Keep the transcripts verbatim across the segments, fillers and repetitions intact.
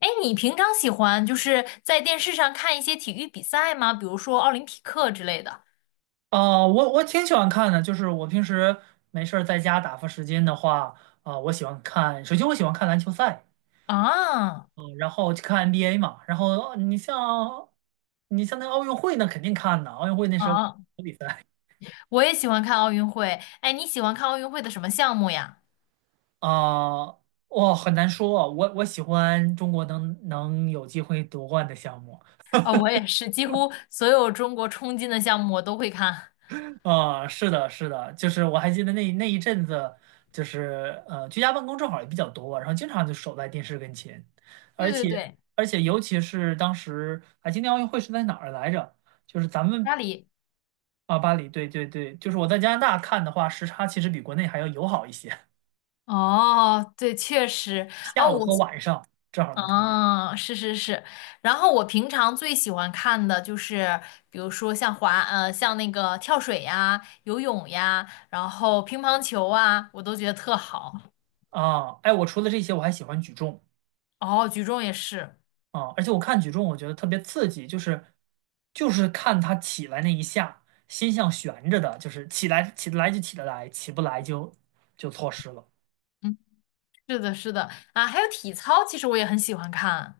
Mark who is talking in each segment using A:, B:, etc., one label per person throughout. A: 哎，你平常喜欢就是在电视上看一些体育比赛吗？比如说奥林匹克之类的。
B: 啊、我我挺喜欢看的，就是我平时没事儿在家打发时间的话，啊、我喜欢看。首先我喜欢看篮球赛，
A: 啊
B: 嗯、然后去看 N B A 嘛。然后呃你像你像那奥运会那肯定看的，奥运会那时候
A: 啊，
B: 比赛
A: 我也喜欢看奥运会。哎，你喜欢看奥运会的什么项目呀？
B: 啊。哇、很难说啊，我我喜欢中国能能有机会夺冠的项目。
A: 哦，我也是，几乎所有中国冲金的项目我都会看。
B: 啊、是的，是的，就是我还记得那那一阵子，就是呃，居家办公正好也比较多，然后经常就守在电视跟前。而
A: 对对
B: 且
A: 对，
B: 而且尤其是当时啊，今年奥运会是在哪儿来着？就是咱们
A: 拉里。
B: 啊，巴黎，对对对，就是我在加拿大看的话，时差其实比国内还要友好一些。
A: 哦，对，确实。
B: 下
A: 哦，
B: 午
A: 我。
B: 和晚上正好能看见
A: 哦，是是是，然后我平常最喜欢看的就是，比如说像滑，呃，像那个跳水呀、游泳呀，然后乒乓球啊，我都觉得特好。
B: 啊。哎，我除了这些，我还喜欢举重。
A: 哦，举重也是，
B: 啊，而且我看举重，我觉得特别刺激，就是就是看他起来那一下，心像悬着的，就是起来起得来就起得来，起不来就就错失了。
A: 嗯，是的，是的，啊，还有体操，其实我也很喜欢看。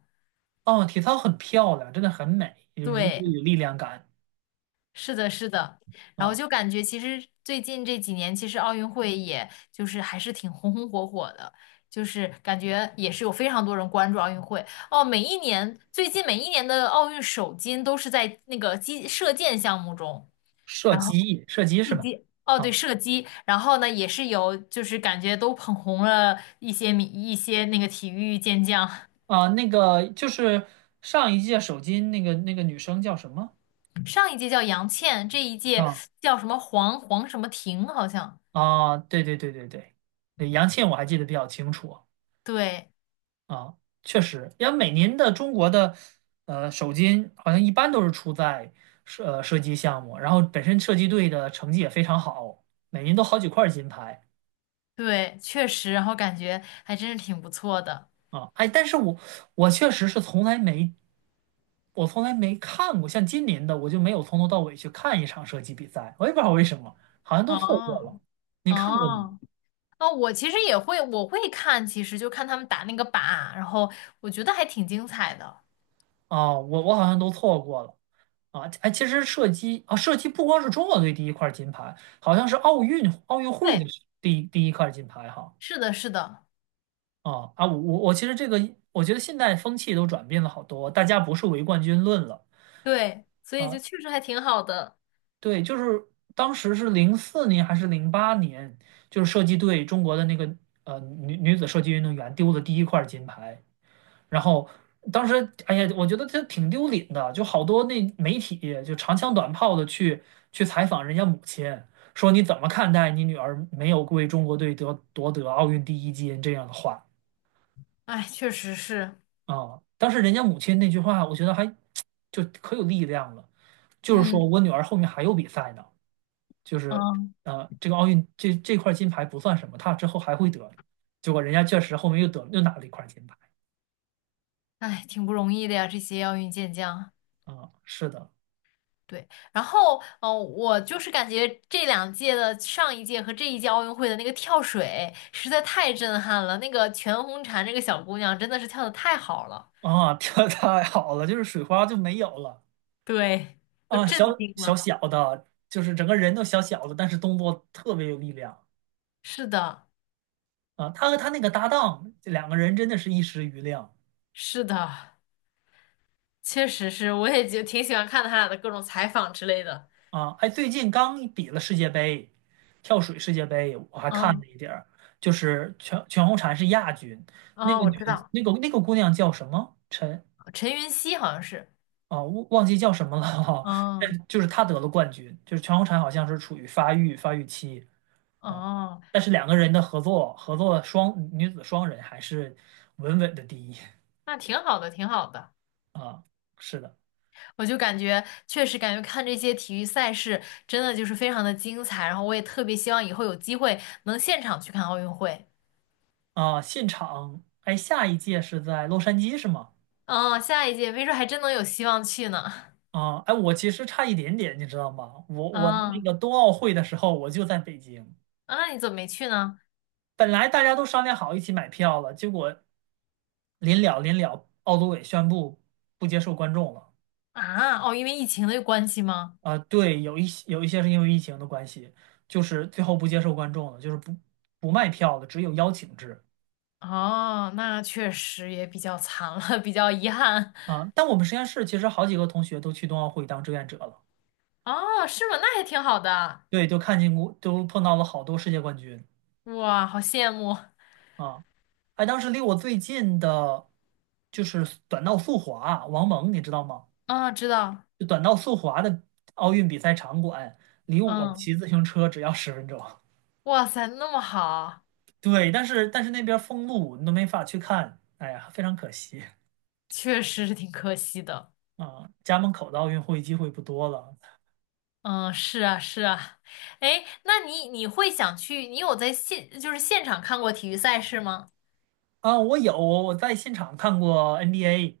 B: 哦，体操很漂亮，真的很美，有力
A: 对。
B: 有力量感
A: 是的，是的，然后
B: 啊。
A: 就感觉其实最近这几年，其实奥运会也就是还是挺红红火火的，就是感觉也是有非常多人关注奥运会。哦，每一年，最近每一年的奥运首金都是在那个击射箭项目中，
B: 射
A: 然后
B: 击，射击是
A: 射
B: 吧？
A: 击，哦对，
B: 啊
A: 射击，然后呢也是有就是感觉都捧红了一些米一些那个体育健将，
B: 啊，那个就是上一届首金那个那个女生叫什么？
A: 上一届叫杨倩，这一届
B: 啊
A: 叫什么黄黄什么婷好像，
B: 啊，对对对对对，对杨倩我还记得比较清楚。
A: 对。
B: 啊，确实，因为每年的中国的呃首金好像一般都是出在射呃射击项目，然后本身射击队的成绩也非常好，每年都好几块金牌
A: 对，确实，然后感觉还真是挺不错的。
B: 啊。哎，但是我我确实是从来没我从来没看过，像今年的我就没有从头到尾去看一场射击比赛，我也不知道为什么，好像都错过
A: 哦
B: 了。你看过吗？
A: 哦哦，我其实也会，我会看，其实就看他们打那个靶，然后我觉得还挺精彩的。
B: 啊，我我好像都错过了啊！哎，其实射击啊，射击不光是中国队第一块金牌，好像是奥运奥运会的
A: 对，
B: 第第一块金牌哈。
A: 是的，是的，
B: 啊啊！我我我其实这个，我觉得现在风气都转变了好多，大家不是唯冠军论了
A: 对，所以就
B: 啊。
A: 确实还挺好的。
B: 对，就是当时是零四年还是零八年，就是射击队中国的那个呃女女子射击运动员丢的第一块金牌，然后当时，哎呀，我觉得这挺丢脸的，就好多那媒体就长枪短炮的去去采访人家母亲，说你怎么看待你女儿没有为中国队得夺得奥运第一金这样的话。
A: 哎，确实是，
B: 啊？当时人家母亲那句话，我觉得还 就可有力量了，就是说
A: 嗯
B: 我女儿后面还有比赛呢，就是
A: 嗯，
B: 呃，这个奥运这这块金牌不算什么，她之后还会得，结果人家确实后面又得又拿了一块金牌
A: 哎，挺不容易的呀，这些奥运健将。
B: 啊，是的。
A: 对，然后，呃，我就是感觉这两届的上一届和这一届奥运会的那个跳水实在太震撼了，那个全红婵这个小姑娘真的是跳的太好了，
B: 啊，跳的太好了，就是水花就没有了
A: 对，都
B: 啊。小
A: 震惊
B: 小
A: 了。
B: 小的，就是整个人都小小的，但是动作特别有力量
A: 是的，
B: 啊。他和他那个搭档，这两个人真的是一时瑜亮
A: 是的，确实是，我也就挺喜欢看他俩的各种采访之类的。
B: 啊。哎，最近刚比了世界杯，跳水世界杯，我还看
A: 嗯，
B: 了一点儿，就是全全红婵是亚军，那
A: 哦，
B: 个
A: 我
B: 女
A: 知
B: 的，
A: 道，
B: 那个那个姑娘叫什么？陈
A: 陈云汐好像是，
B: 啊，忘忘记叫什么了哈、但
A: 嗯，
B: 就是她得了冠军，就是全红婵好像是处于发育发育期。啊，
A: 哦，
B: 但是两个人的合作合作双女子双人还是稳稳的第一
A: 那挺好的，挺好的。
B: 啊，是的
A: 我就感觉确实感觉看这些体育赛事真的就是非常的精彩，然后我也特别希望以后有机会能现场去看奥运会。
B: 啊。现场哎，下一届是在洛杉矶是吗？
A: 嗯，下一届没准还真能有希望去呢。
B: 啊，哎，我其实差一点点，你知道吗？我我那
A: 嗯，
B: 个冬奥会的时候我就在北京，
A: 啊，那你怎么没去呢？
B: 本来大家都商量好一起买票了，结果临了临了，奥组委宣布不接受观众了。
A: 啊，哦，因为疫情的关系吗？
B: 啊、对，有一些有一些是因为疫情的关系，就是最后不接受观众了，就是不不卖票了，只有邀请制。
A: 哦，那确实也比较惨了，比较遗憾。
B: 啊，但我们实验室其实好几个同学都去冬奥会当志愿者了。
A: 哦，是吗？那还挺好的。
B: 对，就看见过，都碰到了好多世界冠军
A: 哇，好羡慕。
B: 啊。哎，当时离我最近的，就是短道速滑，王蒙，你知道吗？
A: 啊，知道。
B: 就短道速滑的奥运比赛场馆，离我
A: 嗯，
B: 骑自行车只要十分钟。
A: 哇塞，那么好，
B: 对，但是但是那边封路，你都没法去看，哎呀，非常可惜
A: 确实是挺可惜的。
B: 啊。家门口的奥运会机会不多了
A: 嗯，是啊，是啊。哎，那你你会想去？你有在现就是现场看过体育赛事吗？
B: 啊。我有，我在现场看过 N B A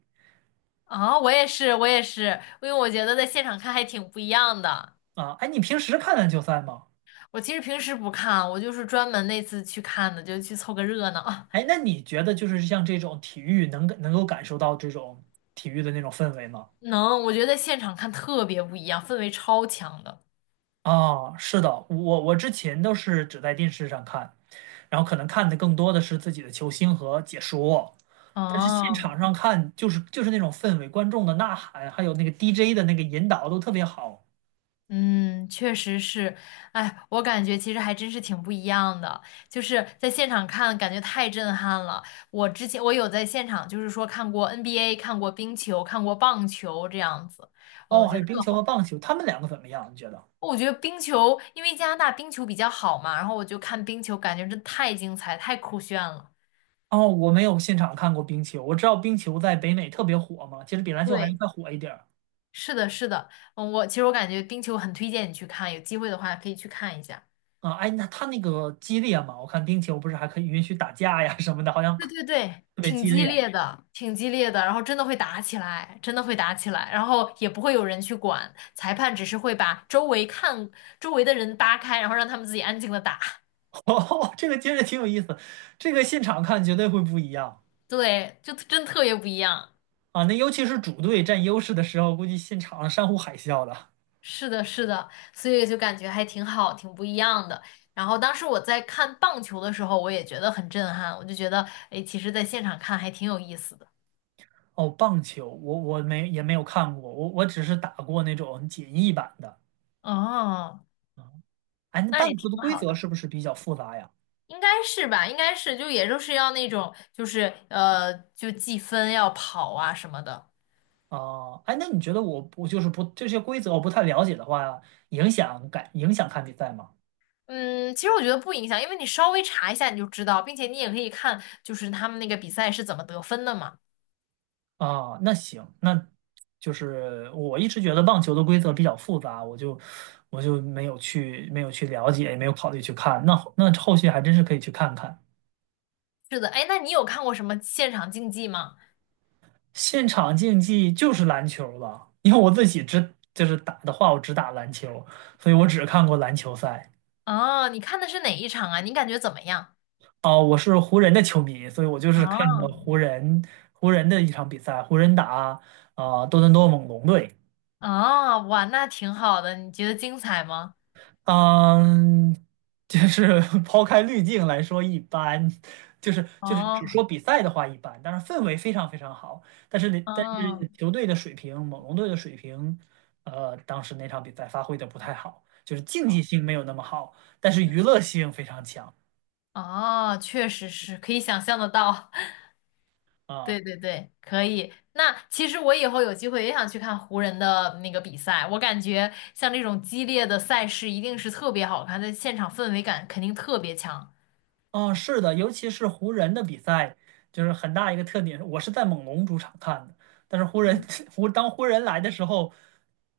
A: 啊、我也是，我也是，因为我觉得在现场看还挺不一样的。
B: 啊。哎，你平时看篮球赛吗？
A: 我其实平时不看，我就是专门那次去看的，就去凑个热闹。
B: 哎，那你觉得就是像这种体育能感能够感受到这种体育的那种氛围吗？
A: 能，我觉得在现场看特别不一样，氛围超强的。
B: 啊，是的，我我之前都是只在电视上看，然后可能看的更多的是自己的球星和解说，但是现
A: 哦、
B: 场上看就是就是那种氛围，观众的呐喊，还有那个 D J 的那个引导都特别好。
A: 嗯，确实是，哎，我感觉其实还真是挺不一样的，就是在现场看，感觉太震撼了。我之前我有在现场，就是说看过 N B A，看过冰球，看过棒球这样子，哦，
B: 哦，
A: 我
B: 还
A: 觉
B: 有
A: 得
B: 冰
A: 特
B: 球和
A: 好。
B: 棒球，他们两个怎么样？你觉得？
A: 我觉得冰球，因为加拿大冰球比较好嘛，然后我就看冰球，感觉真太精彩，太酷炫了。
B: 哦，我没有现场看过冰球，我知道冰球在北美特别火嘛，其实比篮球还要
A: 对，
B: 再火一点儿。
A: 是的，是的，嗯，我其实我感觉冰球很推荐你去看，有机会的话可以去看一下。
B: 啊，哎，那他那个激烈嘛，我看冰球不是还可以允许打架呀什么的，好像
A: 对
B: 特
A: 对对，
B: 别
A: 挺
B: 激
A: 激
B: 烈。
A: 烈的，挺激烈的，然后真的会打起来，真的会打起来，然后也不会有人去管，裁判只是会把周围看周围的人扒开，然后让他们自己安静的打，
B: 哦，这个听着挺有意思，这个现场看绝对会不一样
A: 对，就真特别不一样。
B: 啊。那尤其是主队占优势的时候，估计现场山呼海啸的。
A: 是的，是的，所以就感觉还挺好，挺不一样的。然后当时我在看棒球的时候，我也觉得很震撼，我就觉得，哎，其实在现场看还挺有意思的。
B: 哦，棒球我我没也没有看过，我我只是打过那种简易版的。
A: 哦，
B: 哎，那
A: 那也
B: 棒球
A: 挺
B: 的规
A: 好
B: 则
A: 的。
B: 是不是比较复杂呀？
A: 应该是吧，应该是，就也就是要那种，就是呃，就计分要跑啊什么的。
B: 啊，哎，那你觉得我我就是不这些规则我不太了解的话，影响感影响看比赛吗？
A: 嗯，其实我觉得不影响，因为你稍微查一下你就知道，并且你也可以看，就是他们那个比赛是怎么得分的嘛。
B: 啊，那行，那就是我一直觉得棒球的规则比较复杂，我就我就没有去没有去了解，也没有考虑去看。那后那后续还真是可以去看看。
A: 是的，哎，那你有看过什么现场竞技吗？
B: 现场竞技就是篮球了，因为我自己只就是打的话，我只打篮球，所以我只看过篮球赛。
A: 啊，你看的是哪一场啊？你感觉怎么样？
B: 哦，我是湖人的球迷，所以我就是看的
A: 啊
B: 湖人湖人的一场比赛，湖人打啊、呃多伦多猛龙队。
A: 啊，哇，那挺好的，你觉得精彩吗？
B: 嗯，就是 抛开滤镜来说，一般，就是就是只
A: 哦，
B: 说比赛的话一般，但是氛围非常非常好，但是那但
A: 嗯
B: 是球队的水平，猛龙队的水平，呃，当时那场比赛发挥的不太好，就是竞
A: 哦，
B: 技性没有那么好，但是
A: 嗯
B: 娱乐性非常强
A: 哦，确实是可以想象得到。
B: 啊。
A: 对对对，可以。那其实我以后有机会也想去看湖人的那个比赛，我感觉像这种激烈的赛事一定是特别好看，在现场氛围感肯定特别强
B: 嗯，是的，尤其是湖人的比赛，就是很大一个特点。我是在猛龙主场看的，但是湖人 湖当湖人来的时候，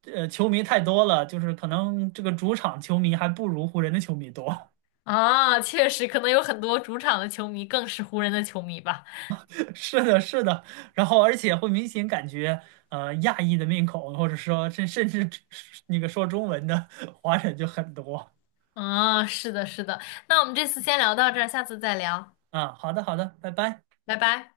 B: 呃，球迷太多了，就是可能这个主场球迷还不如湖人的球迷多。
A: 嗯啊！确实，可能有很多主场的球迷更是湖人的球迷吧。
B: 是的，是的，然后而且会明显感觉，呃，亚裔的面孔，或者说甚甚至 那个说中文的 华人就很多
A: 啊，是的，是的。那我们这次先聊到这儿，下次再聊，
B: 啊。好的，好的，拜拜。
A: 拜拜。